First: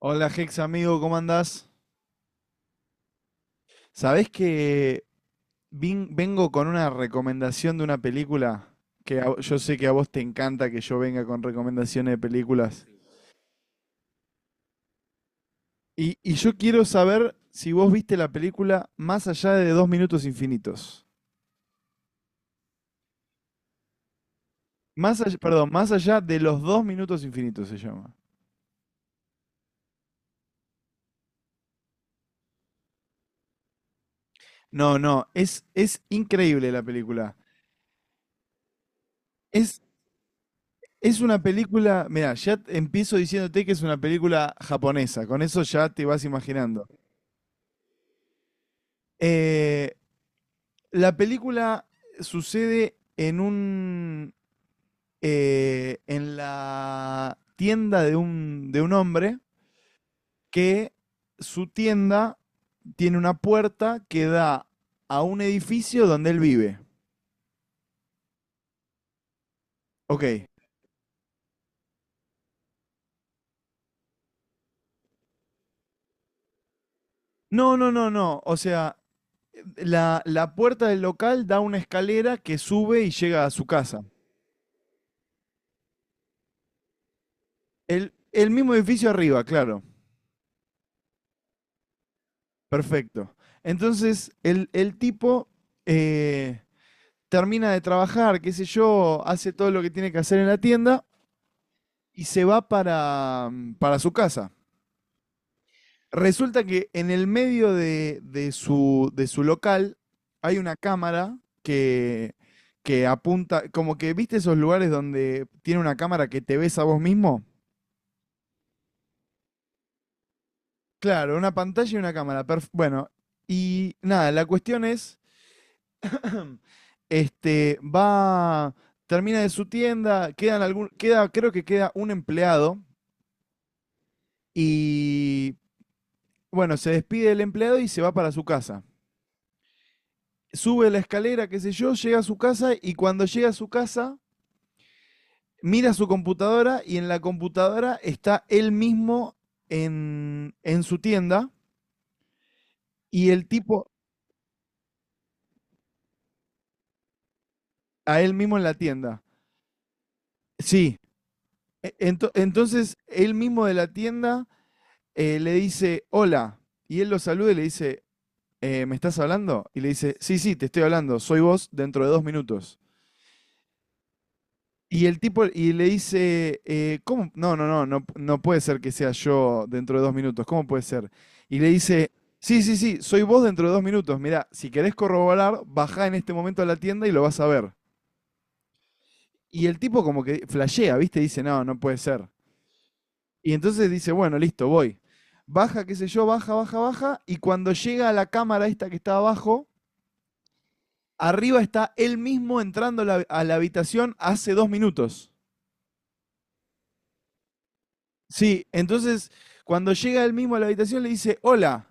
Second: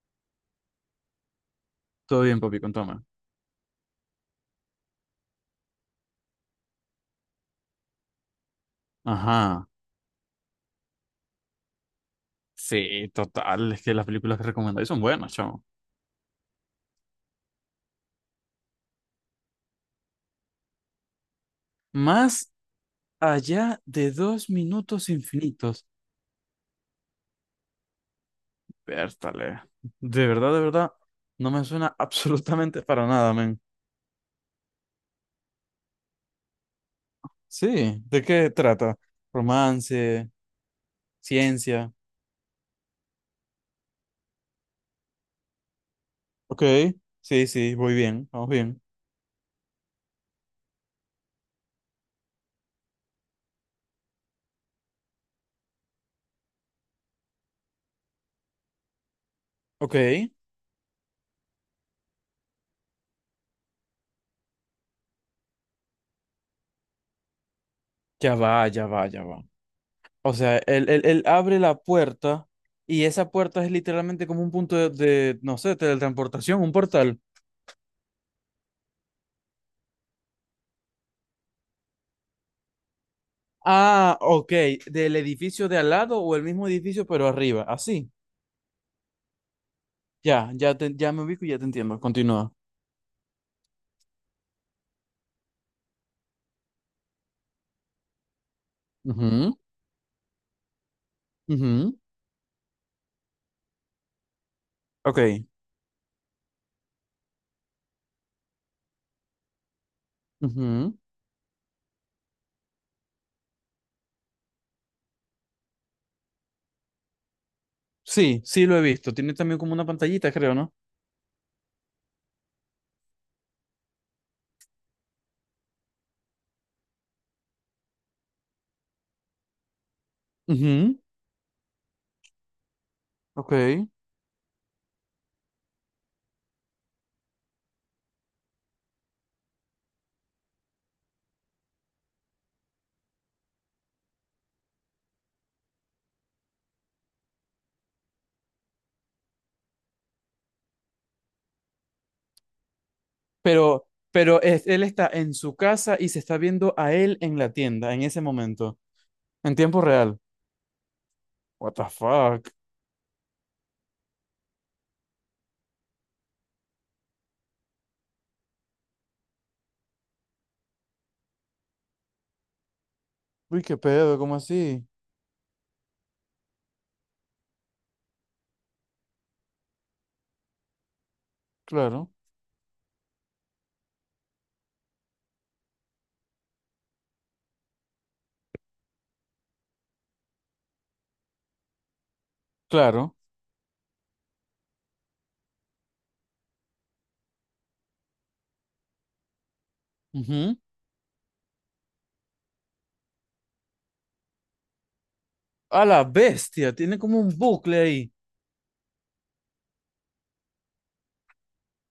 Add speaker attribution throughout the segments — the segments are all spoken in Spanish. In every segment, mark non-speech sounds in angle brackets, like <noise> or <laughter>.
Speaker 1: Hola Hex amigo, ¿cómo andás?
Speaker 2: Todo bien, papi, contame.
Speaker 1: Sabés que vengo con una recomendación de una película que a yo
Speaker 2: Ajá.
Speaker 1: sé que a vos te encanta que yo venga con recomendaciones de películas.
Speaker 2: Sí, total. Es que las películas que recomendáis son buenas, chamo.
Speaker 1: Y yo quiero saber si vos viste la película Más allá de 2 minutos infinitos.
Speaker 2: Más allá de dos minutos
Speaker 1: Más allá, perdón,
Speaker 2: infinitos.
Speaker 1: Más allá de los 2 minutos infinitos se llama.
Speaker 2: Pértale. De verdad, no me suena <laughs> absolutamente para nada, men.
Speaker 1: No, no, es increíble la película.
Speaker 2: Sí, ¿de qué trata?
Speaker 1: Es,
Speaker 2: Romance,
Speaker 1: es una
Speaker 2: ciencia.
Speaker 1: película, mira, ya empiezo diciéndote que es una película japonesa, con eso ya te vas
Speaker 2: Ok,
Speaker 1: imaginando.
Speaker 2: sí, sí, voy bien, vamos bien.
Speaker 1: Eh, la película sucede en un en la tienda de un hombre
Speaker 2: Ok,
Speaker 1: que su tienda tiene una puerta que da a un edificio donde él vive.
Speaker 2: ya va, ya va, ya va. O
Speaker 1: Ok.
Speaker 2: sea, él abre la puerta y esa puerta es literalmente como un punto de, no sé, teletransportación, un portal.
Speaker 1: No, no, no, no. O sea, la puerta del local da una escalera que sube y llega a su casa.
Speaker 2: Ah, ok, del edificio de al lado o el mismo edificio pero arriba, así.
Speaker 1: El mismo edificio arriba, claro.
Speaker 2: Ya, ya, ya me ubico y ya te entiendo, continúa.
Speaker 1: Perfecto. Entonces, el tipo eh, termina de trabajar, qué sé yo, hace
Speaker 2: Ujú,
Speaker 1: todo lo que tiene que hacer en la tienda
Speaker 2: ujú,
Speaker 1: y se va para su casa.
Speaker 2: ok.
Speaker 1: Resulta que en el medio de su local hay una
Speaker 2: Ujú.
Speaker 1: cámara que, que apunta, como que viste esos lugares donde tiene una cámara que te ves a vos mismo.
Speaker 2: Sí, sí lo he visto. Tiene también como una pantallita, creo, ¿no?
Speaker 1: Claro, una pantalla y una cámara. Bueno, y nada, la cuestión es, <clears throat> este, va, termina de su tienda, quedan algún,
Speaker 2: Ujú,
Speaker 1: queda, creo que queda un empleado.
Speaker 2: ok.
Speaker 1: Y bueno, se despide el empleado y se va para su casa. Sube la escalera, qué sé yo, llega a su casa y cuando llega a su casa, mira su computadora y en la computadora está él mismo en su tienda y el tipo
Speaker 2: Pero, él está en su casa y se está viendo a él en la tienda en
Speaker 1: a
Speaker 2: ese
Speaker 1: él mismo en la
Speaker 2: momento,
Speaker 1: tienda.
Speaker 2: en tiempo real.
Speaker 1: Sí.
Speaker 2: What the
Speaker 1: E- ento-
Speaker 2: fuck?
Speaker 1: entonces, él mismo de la tienda le dice, hola. Y él lo saluda y le dice, ¿Me estás hablando?". Y le dice, sí, sí, te estoy hablando, soy vos dentro de 2 minutos.
Speaker 2: Uy, qué pedo, ¿cómo así?
Speaker 1: Y el tipo, y le dice, ¿cómo? No, no, no, no, no puede ser que sea yo dentro de 2 minutos, ¿cómo puede ser? Y le dice,
Speaker 2: Claro,
Speaker 1: sí, sí, sí, soy vos dentro de 2 minutos, mirá, si querés corroborar, bajá en este momento a la tienda y lo vas a ver. Y el tipo como que flashea, ¿viste? Dice, no, no puede ser.
Speaker 2: claro.
Speaker 1: Y entonces dice, bueno, listo, voy. Baja, qué sé yo, baja, baja, baja, y cuando llega a la cámara esta que está abajo,
Speaker 2: Ujú.
Speaker 1: arriba está él mismo entrando a la habitación hace 2 minutos.
Speaker 2: A la bestia, tiene como un bucle ahí.
Speaker 1: Sí, entonces cuando llega él mismo a la habitación le dice, hola.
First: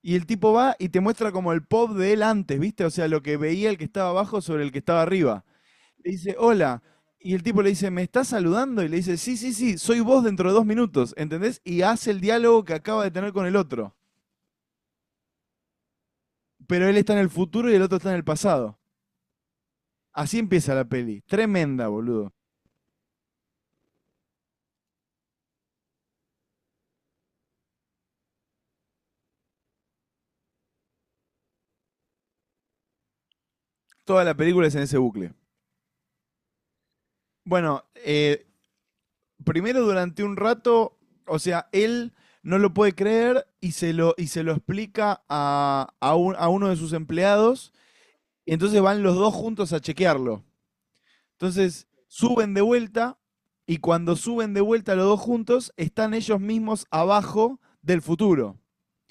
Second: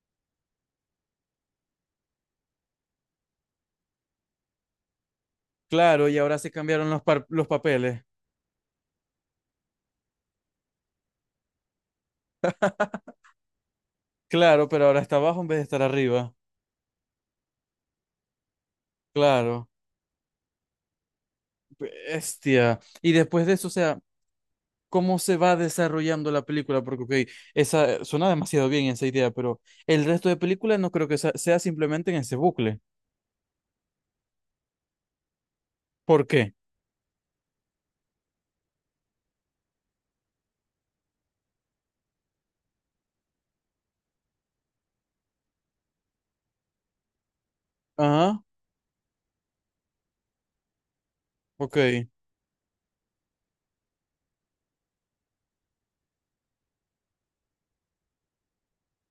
Speaker 1: Y el tipo va y te muestra como el pop de él antes, ¿viste? O sea, lo que veía el que estaba abajo sobre el que estaba arriba.
Speaker 2: Claro,
Speaker 1: Le
Speaker 2: y
Speaker 1: dice,
Speaker 2: ahora se
Speaker 1: hola.
Speaker 2: cambiaron los,
Speaker 1: Y el
Speaker 2: los
Speaker 1: tipo le dice, ¿me
Speaker 2: papeles.
Speaker 1: estás saludando? Y le dice, sí, sí, sí, soy vos dentro de dos minutos, ¿entendés? Y hace el diálogo que acaba de tener con el otro.
Speaker 2: Claro, pero ahora está abajo en vez de estar arriba.
Speaker 1: Pero él está en el futuro y el otro está en el pasado.
Speaker 2: Claro,
Speaker 1: Así empieza la peli. Tremenda, boludo.
Speaker 2: bestia. Y después de eso, o sea, ¿cómo se va desarrollando la película? Porque, ok, esa suena demasiado bien esa idea, pero el resto de película no creo que sea simplemente en ese bucle.
Speaker 1: Toda la película es en ese bucle.
Speaker 2: ¿Por qué?
Speaker 1: Bueno, primero durante un rato, o sea, él no lo puede creer y se lo explica a uno de sus empleados.
Speaker 2: Ajá,
Speaker 1: Y entonces van los dos juntos a chequearlo.
Speaker 2: ok,
Speaker 1: Entonces suben de vuelta y cuando suben de vuelta los dos juntos, están ellos mismos abajo del futuro.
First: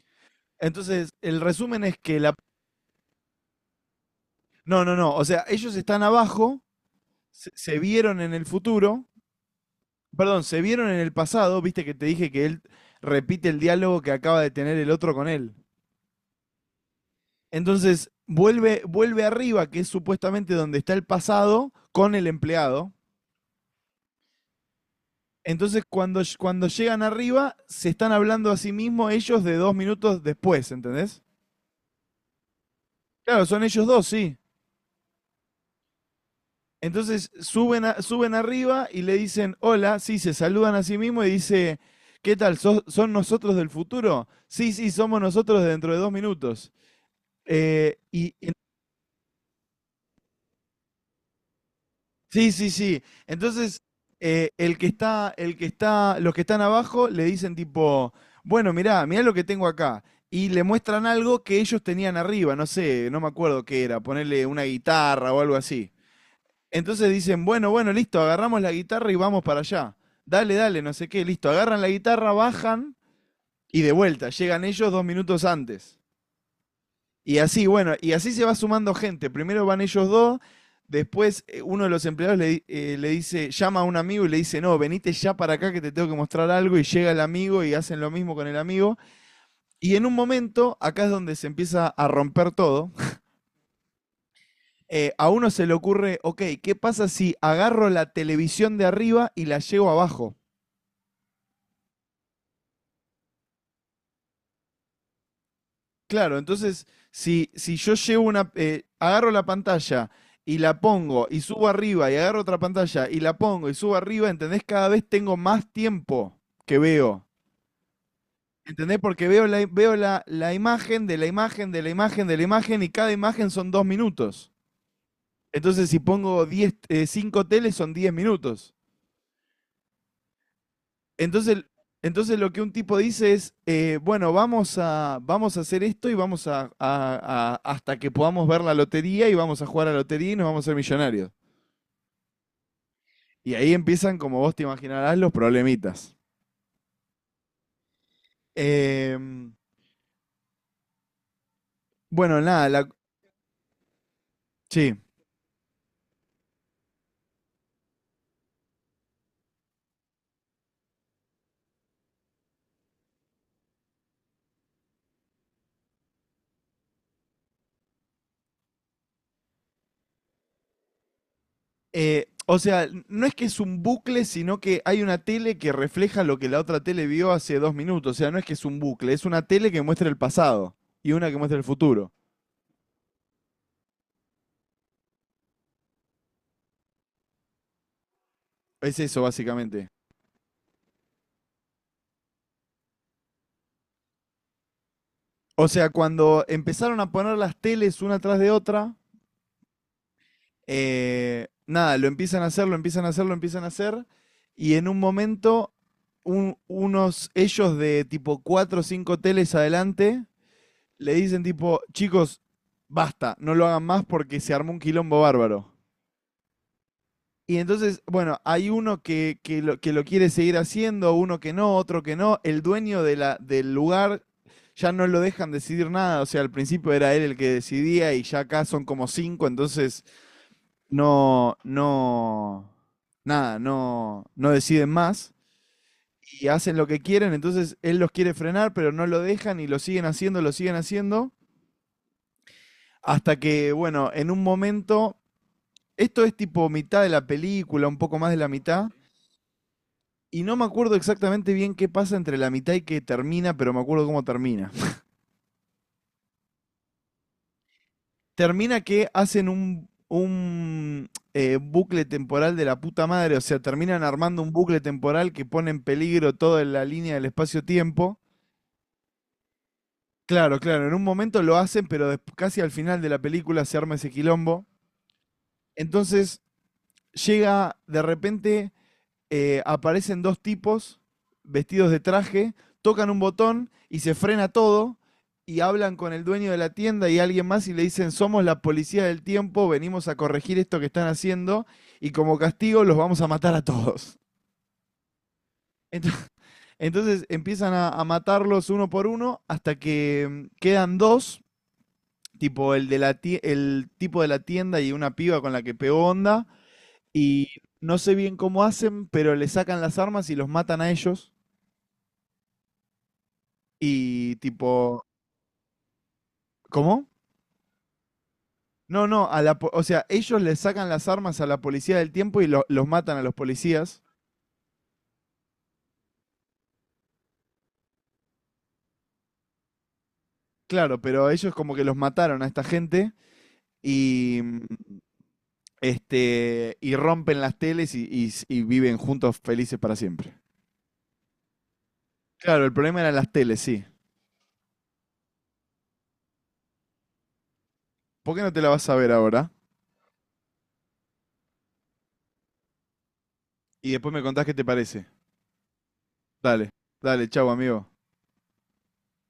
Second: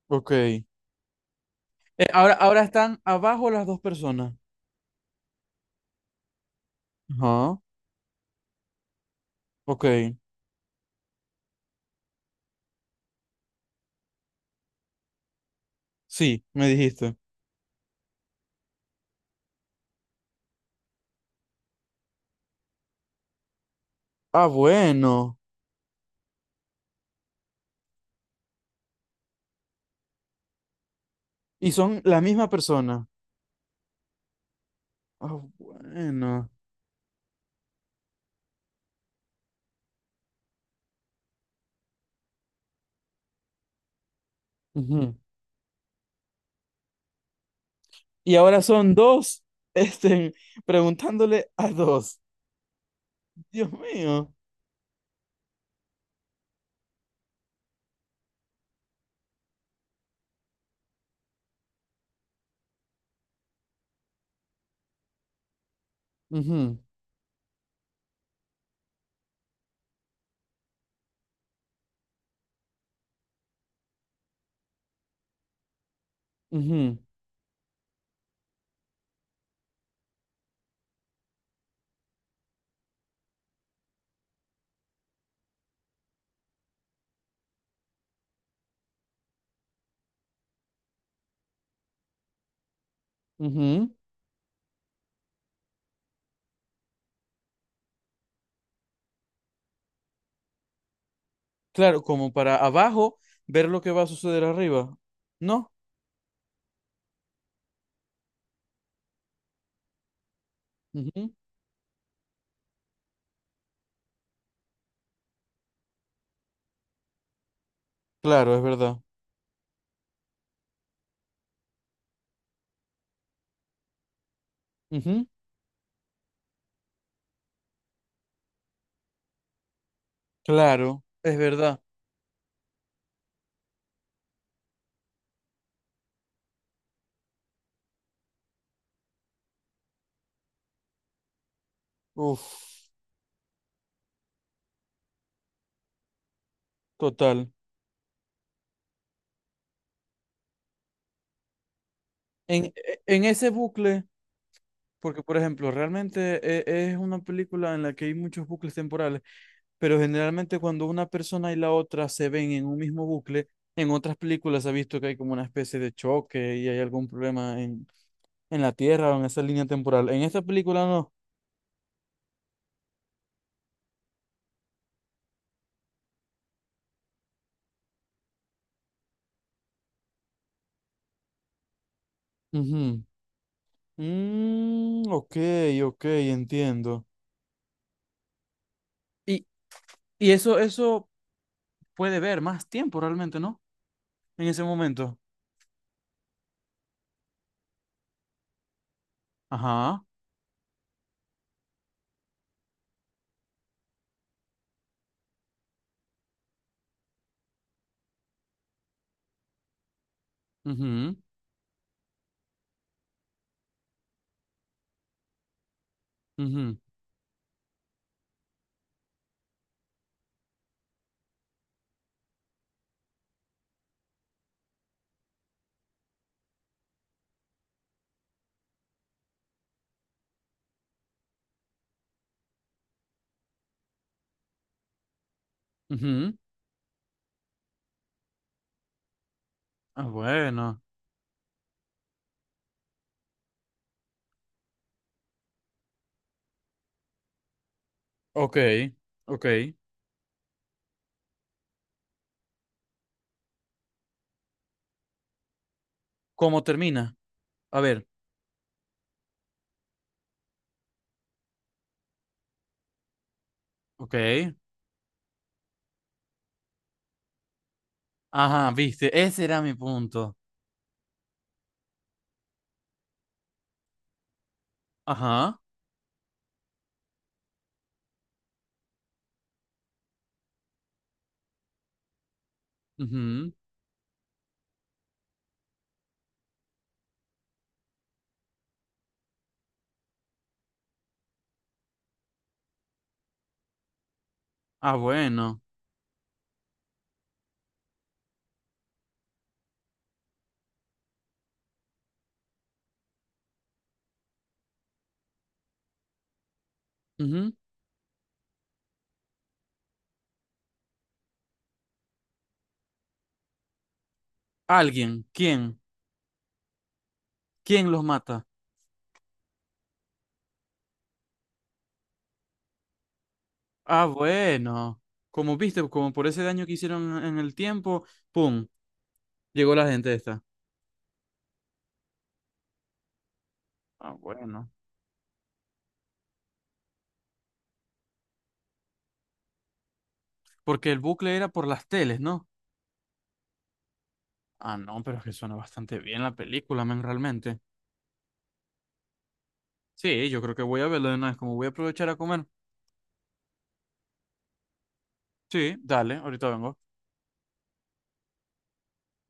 Speaker 2: ok.
Speaker 1: Entonces, el resumen es que la.
Speaker 2: Ahora, ahora están abajo las dos personas.
Speaker 1: No, no, no. O sea, ellos están abajo, se,
Speaker 2: Ajá,
Speaker 1: se vieron en el futuro.
Speaker 2: ok.
Speaker 1: Perdón, se vieron en el pasado, viste que te dije que él repite el diálogo que acaba de tener el otro con él.
Speaker 2: Sí, me dijiste.
Speaker 1: Entonces, vuelve, vuelve arriba, que es supuestamente donde está el pasado, con el empleado.
Speaker 2: Ah, bueno.
Speaker 1: Entonces, cuando, cuando llegan arriba, se están hablando a sí mismos ellos de 2 minutos después, ¿entendés?
Speaker 2: Y son la misma persona.
Speaker 1: Claro, son ellos dos, sí.
Speaker 2: Ah, bueno.
Speaker 1: Entonces, suben, suben arriba y le dicen, hola, sí, se saludan a sí mismos y dice, ¿qué tal? Son nosotros del futuro? Sí, sí,
Speaker 2: Ujú.
Speaker 1: somos nosotros dentro de 2 minutos. Eh, y,
Speaker 2: Y
Speaker 1: en-
Speaker 2: ahora son dos, <laughs> este, preguntándole a dos.
Speaker 1: sí, sí, sí.
Speaker 2: Dios
Speaker 1: Entonces,
Speaker 2: mío.
Speaker 1: los que están abajo le dicen tipo, bueno, mirá, mirá lo que tengo acá. Y le muestran algo que ellos tenían arriba, no sé, no me acuerdo qué era, ponerle una guitarra o algo así.
Speaker 2: Ujú,
Speaker 1: Entonces dicen, bueno, bueno, listo, agarramos la guitarra y vamos para allá. Dale, dale, no sé qué, listo. Agarran la guitarra, bajan y de vuelta, llegan ellos 2 minutos antes.
Speaker 2: ujú,
Speaker 1: Y así, bueno, y así se va sumando gente. Primero van ellos dos, después uno de los empleados le, le dice, llama a un amigo y le dice, no, venite ya para acá que te tengo que mostrar algo. Y llega el amigo y hacen lo mismo con el amigo. Y en un momento, acá es donde se empieza a romper todo.
Speaker 2: ujú.
Speaker 1: A uno se le ocurre, ok, ¿qué pasa si agarro la televisión de arriba y la llevo abajo?
Speaker 2: Claro, como para abajo ver lo que va a suceder arriba. ¿No?
Speaker 1: Claro, entonces, si yo llevo una, agarro la pantalla y la pongo
Speaker 2: Ujú.
Speaker 1: y subo arriba y agarro otra pantalla y la pongo y subo arriba, ¿entendés? Cada vez tengo más tiempo que veo.
Speaker 2: Claro, es
Speaker 1: ¿Entendés?
Speaker 2: verdad.
Speaker 1: Porque veo la imagen de la imagen de la imagen de la imagen y cada imagen son 2 minutos.
Speaker 2: Ujú.
Speaker 1: Entonces, si pongo 10 cinco teles son 10 minutos.
Speaker 2: Claro, es
Speaker 1: Entonces,
Speaker 2: verdad.
Speaker 1: entonces lo que un tipo dice es, bueno, vamos a hacer esto y vamos a- hasta que podamos ver la lotería y vamos a jugar a la lotería y nos vamos a ser millonarios.
Speaker 2: Uf,
Speaker 1: Y ahí empiezan, como vos te imaginarás, los problemitas.
Speaker 2: total.
Speaker 1: Em, bueno, nada, la,
Speaker 2: En ese bucle.
Speaker 1: sí.
Speaker 2: Porque, por ejemplo, realmente es una película en la que hay muchos bucles temporales, pero generalmente cuando una persona y la otra se ven en un mismo bucle, en otras películas se ha visto que hay como una especie de choque y hay algún problema en la Tierra o en esa línea temporal. En esta película no.
Speaker 1: O sea, no es que es un bucle, sino que hay una tele que refleja lo que la otra tele vio hace 2 minutos. O sea, no es que es un bucle, es una tele que muestra el pasado y una que muestra el futuro.
Speaker 2: Ujú. Mm, ok, ok, entiendo.
Speaker 1: Es eso,
Speaker 2: Y,
Speaker 1: básicamente.
Speaker 2: eso puede ver más tiempo realmente, ¿no? En ese momento.
Speaker 1: O sea, cuando empezaron a poner las teles una tras de otra,
Speaker 2: Ajá.
Speaker 1: nada, lo empiezan a hacer, lo empiezan a hacer, lo empiezan a hacer, y en un momento, unos ellos de tipo cuatro o cinco teles adelante le
Speaker 2: Mhm.
Speaker 1: dicen tipo, chicos, basta, no lo hagan más porque se armó un quilombo bárbaro.
Speaker 2: Mhm.
Speaker 1: Y entonces, bueno, hay uno que lo quiere seguir haciendo, uno que no, otro que no. El dueño de la, del lugar ya no lo dejan decidir nada. O sea, al principio era él el que decidía y ya acá son como cinco, entonces no, no, nada, no, no deciden más.
Speaker 2: Mhm.
Speaker 1: Y hacen lo que quieren, entonces él los quiere frenar, pero no lo dejan y lo
Speaker 2: Ah,
Speaker 1: siguen haciendo, lo siguen
Speaker 2: bueno.
Speaker 1: haciendo. Hasta que, bueno, en un momento, esto es tipo mitad de la película, un poco más de la
Speaker 2: Ok,
Speaker 1: mitad.
Speaker 2: ok.
Speaker 1: Y no me acuerdo exactamente bien qué pasa entre la mitad y que termina, pero me acuerdo cómo termina. <laughs>
Speaker 2: ¿Cómo termina? A ver,
Speaker 1: Termina que hacen un bucle temporal de la puta madre, o sea, terminan armando un
Speaker 2: ok.
Speaker 1: bucle temporal que pone en peligro toda la línea del espacio-tiempo.
Speaker 2: Ajá, viste, ese era mi punto.
Speaker 1: Claro, claro, en un momento lo hacen, pero casi al final de la película se arma ese quilombo.
Speaker 2: Ajá.
Speaker 1: Entonces llega de repente aparecen dos tipos vestidos de traje, tocan un
Speaker 2: Ujú.
Speaker 1: botón y se frena todo y hablan con el dueño de la tienda y alguien más y le dicen, somos la policía del tiempo, venimos a corregir esto que están haciendo y como castigo los vamos a matar a todos.
Speaker 2: Ah, bueno.
Speaker 1: <laughs> Ento- Entonces empiezan a matarlos uno por uno hasta que quedan dos, tipo el, de la el tipo de la tienda y una piba con la que pegó onda y
Speaker 2: Ujú.
Speaker 1: no sé bien cómo hacen, pero le sacan las armas y los matan a ellos. Y tipo,
Speaker 2: Alguien, ¿quién?
Speaker 1: ¿cómo?
Speaker 2: ¿Quién los mata?
Speaker 1: No, no, a la, o sea, ellos le sacan las armas a la policía del tiempo y los matan a los policías.
Speaker 2: Ah, bueno. Como viste, como por ese daño que hicieron en el tiempo, ¡pum! Llegó la gente esta.
Speaker 1: Claro, pero ellos como que los mataron a esta gente
Speaker 2: Ah,
Speaker 1: y
Speaker 2: bueno.
Speaker 1: este y rompen las teles y y viven juntos felices para siempre.
Speaker 2: Porque el bucle era por las teles, ¿no?
Speaker 1: Claro, el problema eran las teles, sí.
Speaker 2: Ah, no, pero es que suena bastante bien la película, men, realmente.
Speaker 1: ¿Por qué no te la vas a ver ahora?
Speaker 2: Sí, yo creo que voy a verlo de una vez, como voy a aprovechar a comer.
Speaker 1: Y después me contás qué te parece.
Speaker 2: Sí, dale, ahorita
Speaker 1: Dale,
Speaker 2: vengo.
Speaker 1: dale, chau, amigo.